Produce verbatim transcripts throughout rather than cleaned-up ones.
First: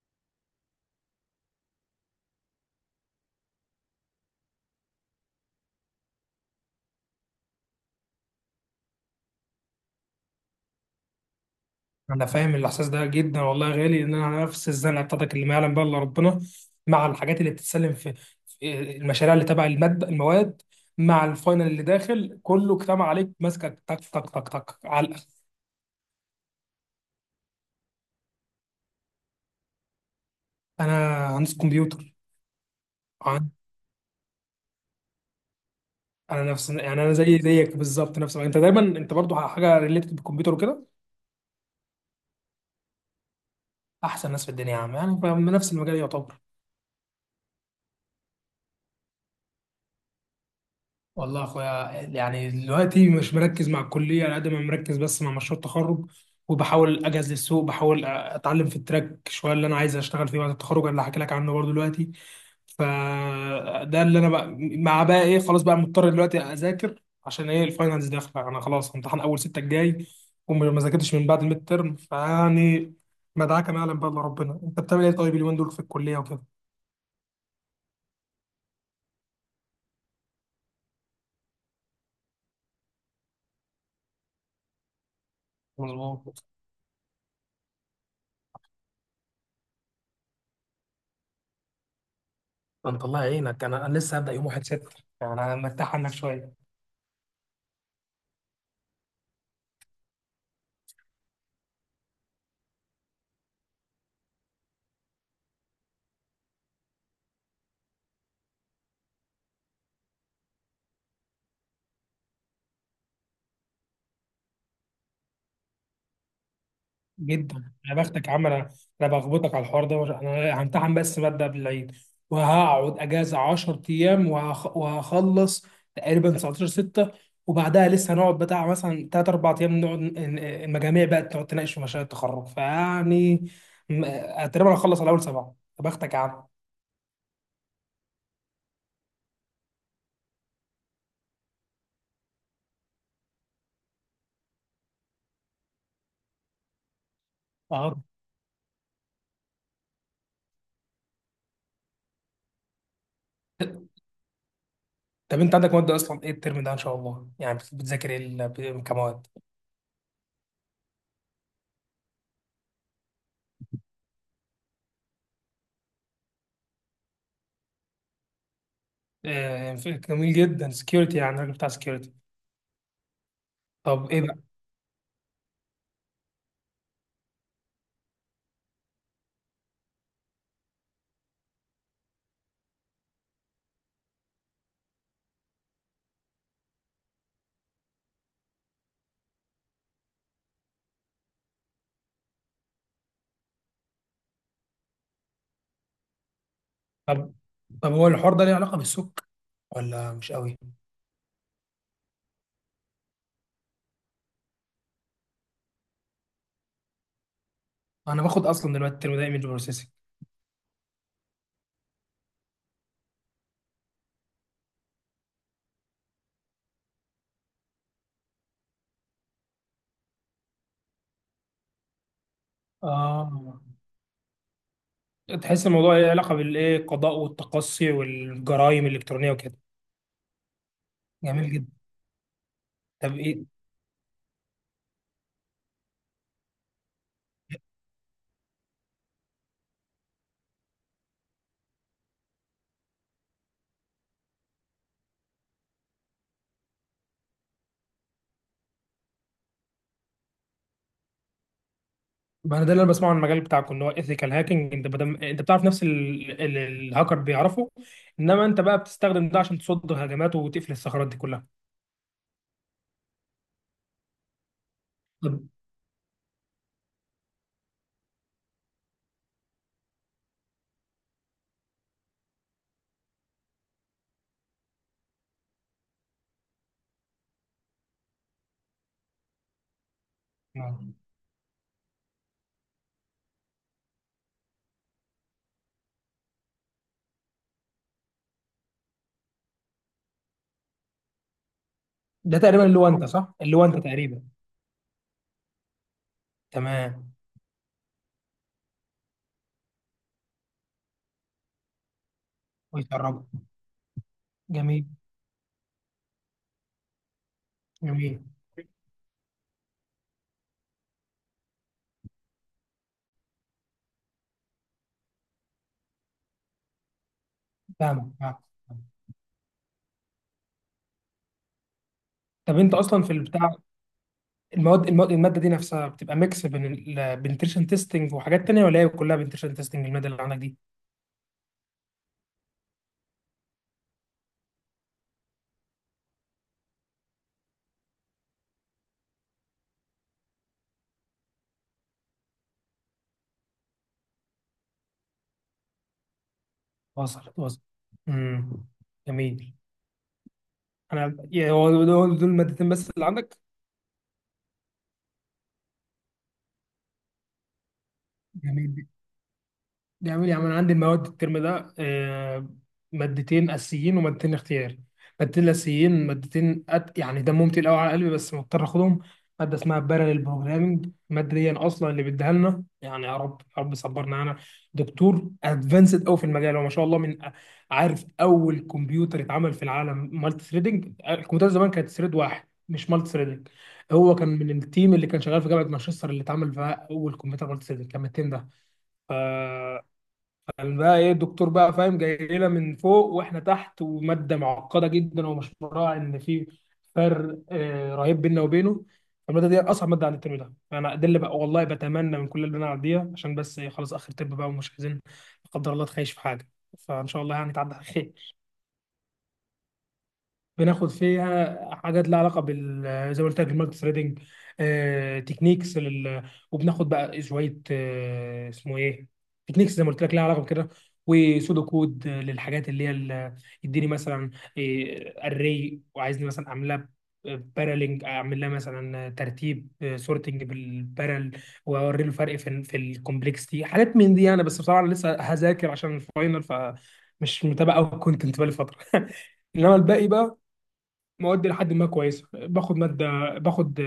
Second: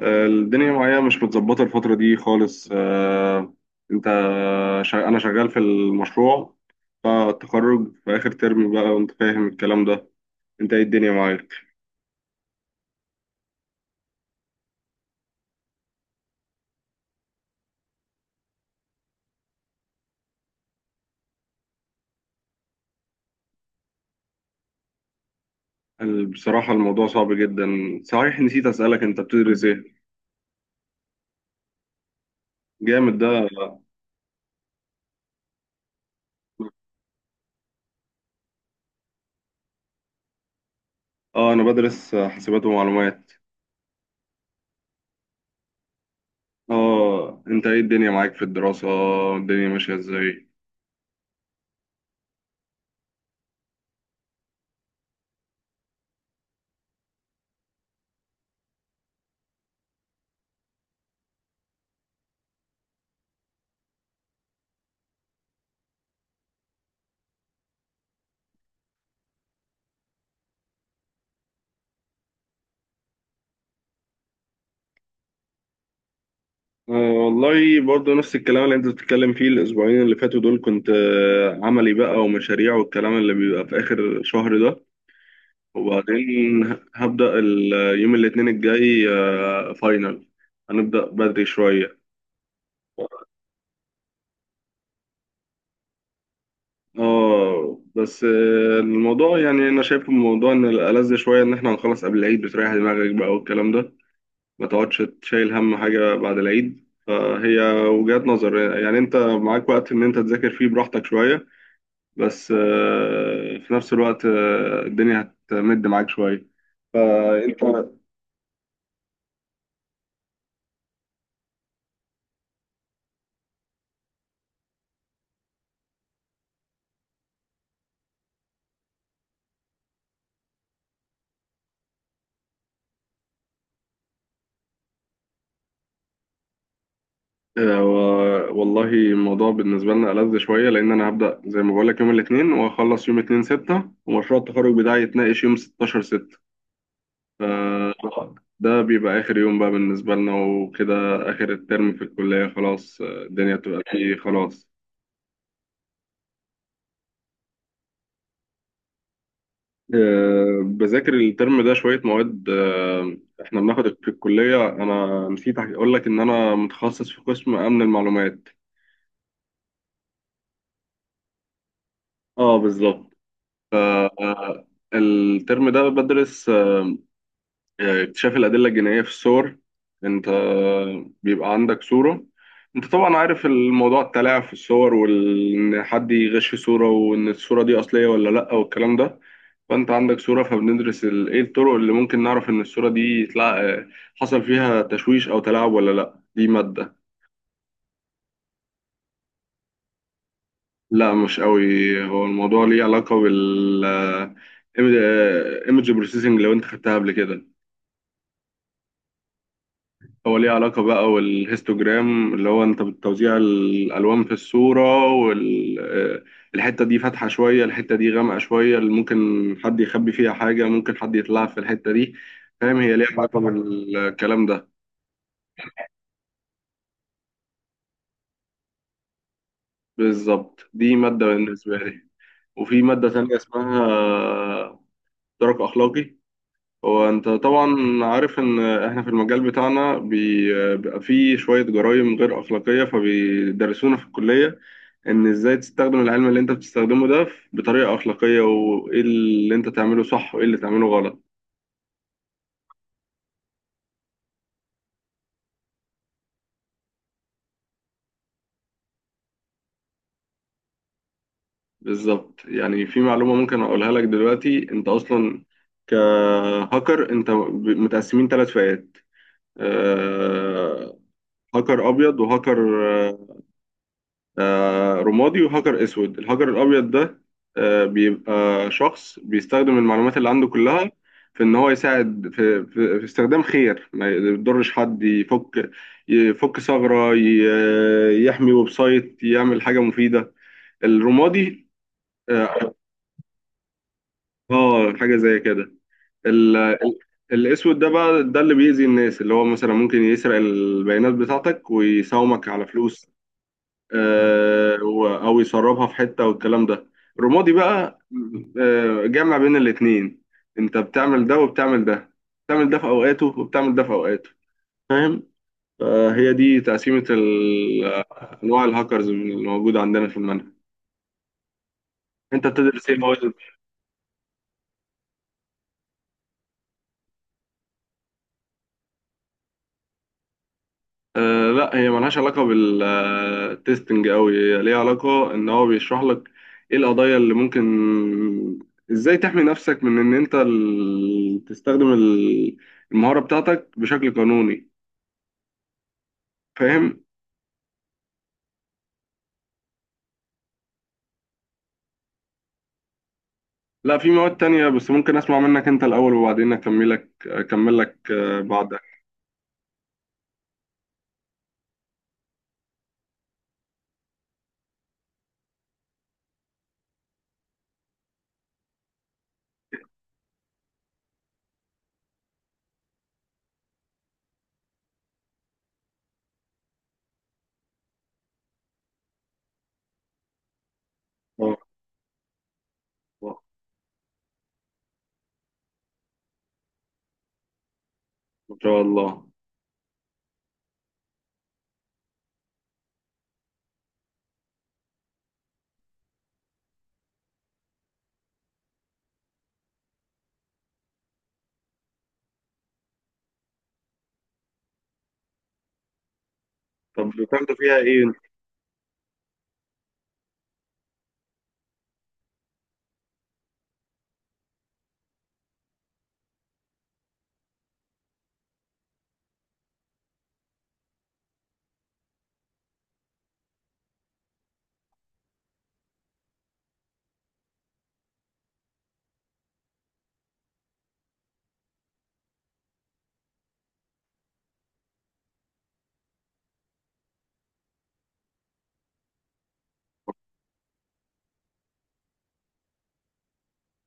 آه، الدنيا معايا مش متظبطة الفترة دي خالص. آه، انت شا... انا شغال في المشروع. فالتخرج في اخر ترم بقى، وانت فاهم الكلام ده. انت ايه الدنيا معاك؟ انا فاهم الاحساس ده جدا، والله يا غالي ان انا على نفس الزنقه بتاعتك اللي ما يعلم بها الا ربنا، مع الحاجات اللي بتتسلم في في المشاريع اللي تبع الماد المواد، مع الفاينل اللي داخل كله كتام عليك ماسكك تك تك تك تك على الأخر. ال- بصراحة الموضوع صعب جدا. صحيح نسيت اسألك، انت بتدرس ايه؟ انا هندسه كمبيوتر. جامد ده. عن- انا نفس، يعني انا زي زيك بالظبط، نفس انت دايما، انت برضو حاجه ريليتد بالكمبيوتر وكده. اه، انا بدرس حاسبات ومعلومات. احسن ناس في الدنيا يا عم، يعني فاهم، نفس المجال يعتبر. اه، انت ايه الدنيا معاك في الدراسة؟ الدنيا ماشية ازاي؟ والله يا اخويا يعني دلوقتي مش مركز مع الكليه على قد ما مركز بس مع مشروع التخرج، وبحاول اجهز للسوق، بحاول اتعلم في التراك شويه اللي انا عايز اشتغل فيه بعد التخرج، اللي هحكي لك عنه برضه دلوقتي. فده اللي انا بقى، مع بقى ايه، خلاص بقى مضطر دلوقتي اذاكر عشان ايه الفاينلز داخله، انا خلاص امتحان اول ستة الجاي، وما ذاكرتش من بعد الميد ترم، فيعني مدعكه ما يعلم بقى الا ربنا. انت بتعمل ايه طيب اليومين دول في الكليه وكده؟ آه، والله برضه نفس الكلام اللي انت بتتكلم فيه. الاسبوعين اللي فاتوا دول كنت آه، عملي بقى ومشاريع، والكلام اللي بيبقى في اخر شهر ده. مظبوط. وبعدين هبدأ ال- آه، يوم الاثنين الجاي، آه، فاينل. هنبدأ بدري شوية. انت الله يعينك، انا انا لسه هبدا يوم الاول ستة، يعني انا مرتاح عنك شويه. اه، بس آه، الموضوع يعني انا شايف الموضوع ان الألذ شوية ان احنا هنخلص قبل العيد، بتريح دماغك بقى والكلام ده. ما تقعدش تشيل هم حاجة بعد العيد. فهي وجهات نظر. يعني انت معاك وقت ان انت تذاكر فيه براحتك شوية. بس آه، في نفس الوقت آه، الدنيا هتمد معاك شوية. فأنت. جدا يا بختك يا عم. انا انا بخبطك على الحوار ده، انا همتحن بس ماده قبل العيد، وهقعد اجازه عشر ايام وهخ- وهخلص تقريبا تسعتاشر ستة، وبعدها لسه هنقعد بتاع مثلا ثلاثة اربعة ايام نقعد ن- ن- المجاميع بقى تقعد تناقش في مشاريع التخرج، فيعني م- تقريبا هخلص على اول سبعه. يا بختك يا عم. آه، و- والله الموضوع بالنسبة لنا ألذ شوية، لأن أنا هبدأ زي ما بقولك يوم الاثنين، وأخلص يوم اتنين ستة، ومشروع التخرج بتاعي يتناقش يوم ستاشر ستة. اه. ف- ده بيبقى آخر يوم بقى بالنسبة لنا وكده. آخر الترم في الكلية خلاص. آه، الدنيا بتبقى فيه خلاص. طب انت عندك مواد اصلا ايه الترم ده ان شاء الله؟ يعني بت- بتذاكر ايه ال- ب- كمواد؟ آه، بذاكر الترم ده شوية مواد. آه، احنا بناخد في الكلية. انا نسيت اقول لك ان انا متخصص في قسم امن المعلومات. آه، جميل جدا، سكيورتي، يعني الراجل بتاع سكيورتي. اه، بالظبط. طب ايه؟ آه، الترم ده بدرس اكتشاف الأدلة الجنائية في الصور. أنت بيبقى عندك صورة. أنت طبعا عارف الموضوع، التلاعب في الصور، وإن حد يغش في صورة، وإن الصورة دي أصلية ولا لأ والكلام ده. فأنت عندك صورة، فبندرس ال- إيه الطرق اللي ممكن نعرف إن الصورة دي تلع... حصل فيها تشويش أو تلاعب ولا لأ. دي مادة. طب طب هو الحوار ده ليه علاقة بالسك، ولا مش قوي؟ لا، مش قوي. هو الموضوع ليه علاقة بال آه، image processing لو أنت خدتها قبل كده. انا باخد اصلا دلوقتي الترم ده ايمج بروسيسنج. هو ليه علاقة بقى، والهيستوجرام اللي هو انت بتوزيع الألوان في الصورة، والحتة دي فاتحة شوية، الحتة دي غامقة شوية، اللي ممكن حد يخبي فيها حاجة، ممكن حد يطلع في الحتة دي. فاهم؟ هي ليه اه، علاقة بالكلام ده. تحس الموضوع ليه علاقة بالايه، القضاء والتقصي والجرائم الالكترونية وكده. بالظبط. دي مادة جميل جدا. بالنسبة لي. وفي مادة طب تانية ايه؟ اسمها درك أخلاقي. هو انت طبعا عارف ان احنا في المجال بتاعنا بي- بيبقى فيه شوية جرائم غير اخلاقية، فبيدرسونا في الكلية ان ازاي تستخدم العلم اللي انت بتستخدمه ده بطريقة اخلاقية، وايه اللي انت تعمله صح وايه اللي تعمله غلط. ما انا ده اللي انا بسمعه عن المجال بتاعكم، اللي هو ايثيكال هاكينج، انت بدم... انت بتعرف نفس ال... ال... الهاكر بيعرفه، انما انت بقى بتستخدم ده عشان تصد هجمات وتقفل الثغرات دي كلها. بالظبط. يعني في معلومة ممكن اقولها لك دلوقتي. انت طب. اصلا كهاكر انت ب- متقسمين ثلاث فئات. آه، هاكر ابيض، وهاكر آه، رمادي، وهجر اسود. الهجر الابيض ده آه، بيبقى شخص بيستخدم المعلومات اللي عنده كلها آه. في ان هو يساعد في, في, في استخدام خير، ما يضرش حد. يفك يفك ثغرة، ي- يحمي ويب سايت، يعمل حاجة مفيدة. الرمادي. ده تقريبا اه، اللي هو انت، صح، اللي هو انت تقريبا. آه، حاجة زي كده. ال- تمام. الاسود ده بقى، ده اللي بيأذي الناس. اللي هو مثلا ممكن يسرق البيانات بتاعتك، ويساومك على كويس يا فلوس. رب. آه، جميل. و- او يسربها في حته والكلام ده. رمادي بقى، جميل. آه، جمع بين الاتنين. انت بتعمل ده وبتعمل ده. بتعمل ده في اوقاته وبتعمل ده في اوقاته. فاهم؟ فهي دي تقسيمه ال- فاهمك فاهمك. انواع الهاكرز من اللي موجوده عندنا في المنهج. انت طب انت بتدرس ايه اصلا في مواد؟ البتاع، المواد المواد الماده دي نفسها بتبقى ميكس بين البنتريشن تيستنج وحاجات تانية، ولا هي كلها بنتريشن تيستنج الماده اللي عندك دي؟ آه لا، هي ملهاش علاقة بالتستنج أوي. هي ليها علاقة إن هو بيشرح لك إيه القضايا اللي ممكن، إزاي تحمي نفسك من إن أنت ال- تستخدم ال- المهارة بتاعتك بشكل قانوني. فاهم؟ وصل وصل. امم جميل. انا يا- هو دول دول المادتين بس اللي عندك؟ لا، في مواد تانية. بس ممكن أسمع منك أنت الأول، وبعدين أكملك، أكمل لك آه، بعدها. جميل. بيعمل يا عم، انا عندي المواد الترم ده، آه، مادتين اساسيين ومادتين اختياري. مادتين الاساسيين، مادتين أت... يعني دمهم تقيل قوي على قلبي بس مضطر اخدهم. ماده اسمها باراليل بروجرامنج، الماده دي اصلا اللي بيديها لنا، يعني يا رب يا رب صبرنا، انا دكتور ادفانسد قوي في المجال، هو ما شاء الله من أ- عارف اول كمبيوتر اتعمل في العالم مالتي ثريدنج، الكمبيوتر آه، زمان كانت ثريد واحد مش مالتي آه، ثريدنج. هو كان من التيم اللي كان شغال في جامعه مانشستر، اللي اتعمل فيها اول كمبيوتر مالتي ثريدنج، كان من التيم ده. إن شاء الله. كان بقى ايه الدكتور بقى، فاهم، جاي لنا من فوق واحنا تحت، وماده معقده جدا، ومش مراعي ان في فرق آه، رهيب بيننا وبينه. الماده دي اصعب ماده عندي الترم ده، فانا ده اللي بقى، والله بتمنى من كل اللي انا اعديها، عشان بس إيه، خلاص اخر ترم بقى، ومش عايزين لا قدر الله تخيش في حاجه، فان طب شاء الله يعني بتاخدوا تعدي فيها على إيه؟ أنت؟ خير. بناخد فيها حاجات لها علاقه بال، زي ما قلت لك، المالتي ثريدنج، آه، تكنيكس لل... وبناخد بقى شويه، آه، اسمه ايه، تكنيكس زي ما قلت لك لها علاقه بكده، وسودو كود للحاجات اللي هي ال- يديني مثلا اري وعايزني مثلا اعملها بارالينج، اعمل لها مثلا ترتيب سورتنج بالبارل، واوري له فرق في في الكومبلكسيتي، حاجات من دي. انا بس بصراحه أنا لسه هذاكر عشان الفاينل، فمش متابع قوي الكونتنت بقالي فتره انما الباقي بقى مواد لحد ما كويسه. باخد ماده، باخد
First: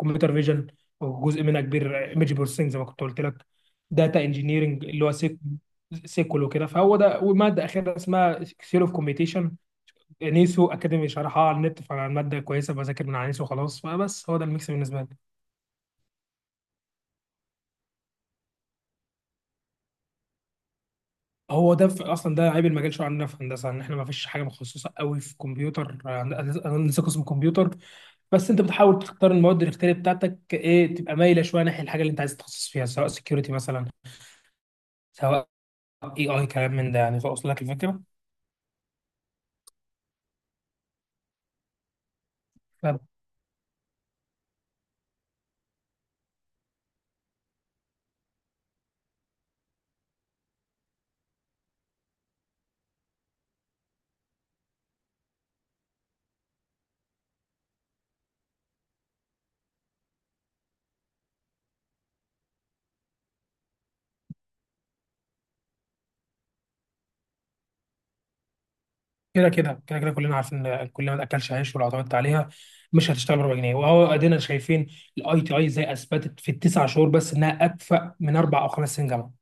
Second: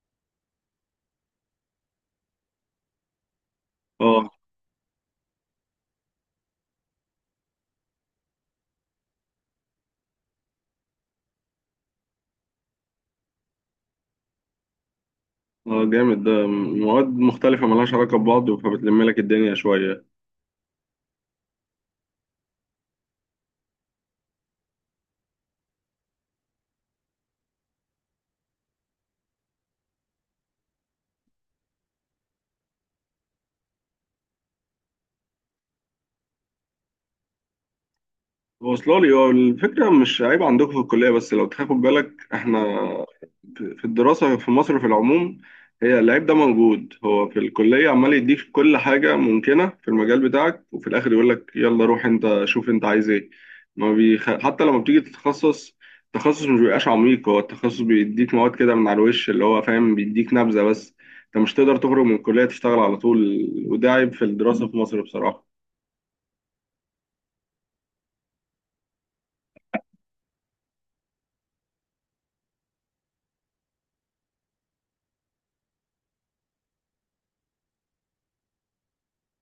كمبيوتر فيجن، وجزء منها كبير ايمج بروسيسنج زي ما كنت قلت لك. داتا آه، انجينيرنج، اللي هو سيك سيكول وكده، فهو ده، وماده اخيره اسمها سيول اوف كومبيتيشن، نيسو اكاديمي شرحها على النت، فالماده كويسه، بذاكر من على نيسو خلاص، فبس هو ده الميكس بالنسبه لي. آه، جامد ده. مواد مختلفة ملهاش علاقة ببعض فبتلم لك الدنيا شوية. هو ده في اصلا ده عيب المجال شويه عندنا في هندسه، ان احنا ما فيش حاجه متخصصه قوي في كمبيوتر، آه، انا لسه قسم كمبيوتر، بس انت بتحاول تختار المواد الاختياريه بتاعتك ايه، تبقى مايله شويه ناحيه الحاجه اللي انت عايز تتخصص فيها، سواء سكيورتي مثلا، سواء اي اي كلام من ده يعني، فاوصل لك الفكره؟ واصله لي. هو الفكره مش عيب عندكم في الكليه بس لو تاخد بالك، احنا طب في في الدراسه في مصر في العموم. هي العيب ده موجود. هو في الكليه عمال يديك كل حاجه ممكنه في المجال بتاعك، وفي الاخر يقول لك يلا روح انت شوف انت عايز ايه. ما بيخ... حتى لما بتيجي تتخصص التخصص مش بيبقاش عميق. هو التخصص بيديك مواد كده من على الوش، اللي هو فاهم بيديك نبذه بس. انت مش تقدر تخرج من الكليه تشتغل على طول، وده عيب في الدراسه في مصر بصراحه. كده كده كده كده كلنا عارفين ان كل ما تاكلش عيش، ولو اعتمدت عليها مش هتشتغل، ب اربع جنيه وهو ادينا شايفين، الاي تي اي زي اثبتت في التسع شهور بس انها اكفأ من اربع او خمس سنين جامعه.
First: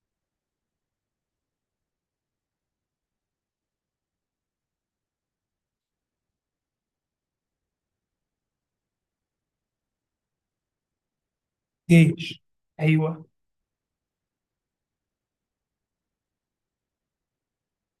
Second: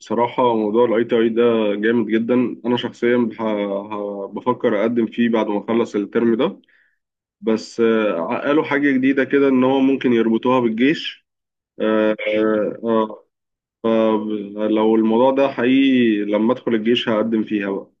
بصراحة موضوع ال آي تي آي ده جامد جدا. أنا شخصيا بح- ه- بفكر أقدم فيه بعد ما أخلص الترم ده. بس آه، قالوا حاجة جديدة كده، إن هو ممكن يربطوها بالجيش. آه، جيش؟ آه، آه، ايوه. فلو الموضوع ده حقيقي لما أدخل الجيش هقدم فيها بقى.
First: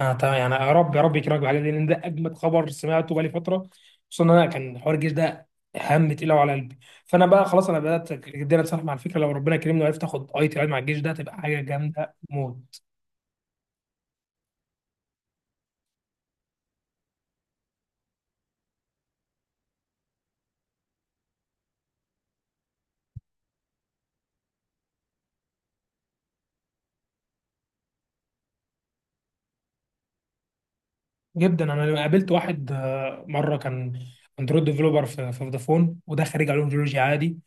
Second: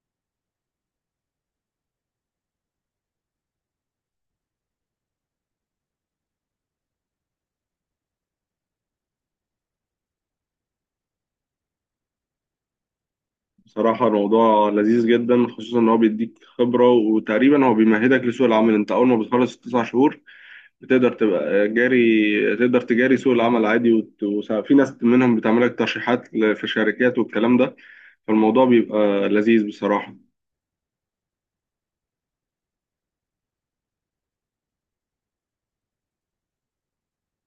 اه تمام، يعني يا رب يا رب يكرمك بالحاجات دي، لان ده اجمد خبر سمعته بقالي فتره، خصوصا ان انا كان حوار الجيش ده هم تقيل قوي على قلبي، فانا بقى خلاص انا بدات جدا اتصالح مع الفكره، لو ربنا كرمني وعرفت اخد اي تي اي مع الجيش ده، تبقى حاجه جامده موت. بصراحة الموضوع لذيذ جدا، خصوصا إن هو بيديك خبرة، وتقريبا هو بيمهدك لسوق العمل. أنت أول ما بتخلص التسع شهور بتقدر تبقى جاري، تقدر تجاري سوق العمل عادي. وت- وس- في ناس منهم بتعمل لك ترشيحات ل- في شركات والكلام ده. فالموضوع بيبقى لذيذ بصراحة. جدا. انا قابلت واحد آه، مره، كان اندرويد ديفلوبر في في فودافون، وده خريج علوم جيولوجيا عادي،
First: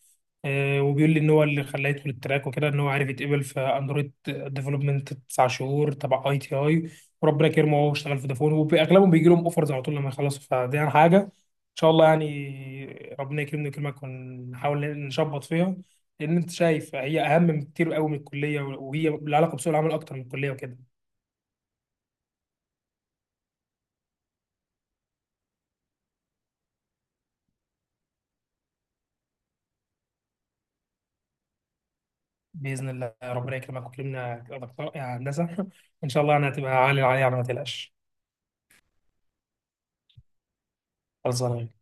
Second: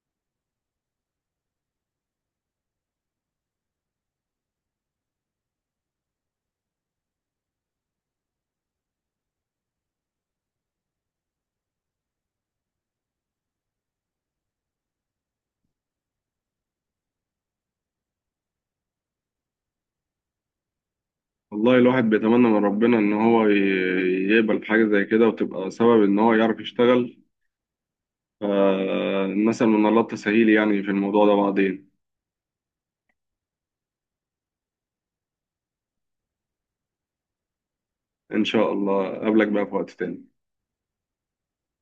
آه، وبيقول لي ان هو اللي خلاه يدخل التراك وكده، ان هو عارف يتقبل في اندرويد ديفلوبمنت تسع شهور تبع اي تي اي، وربنا كرمه وهو اشتغل في فودافون. واغلبهم بيجي لهم اوفرز على طول لما يخلصوا، فدي يعني حاجه ان شاء الله، يعني ربنا يكرمني ويكرمك ونحاول نشبط فيها، لان انت شايف هي اهم بكتير قوي من الكليه، وهي لها علاقه بسوق العمل اكتر من الكليه وكده. والله الواحد بيتمنى من ربنا إن هو ي- يقبل حاجة زي كده، وتبقى سبب إن هو يعرف يشتغل. فالمثل من الله التسهيل يعني في الموضوع ده بعدين. باذن الله، ربنا يكرمك ويكرمنا يا دكتور يا هندسه ان شاء الله انا هتبقى عالي العالي، على ما تقلقش. إن شاء الله أقابلك بقى في وقت تاني. خلصانه.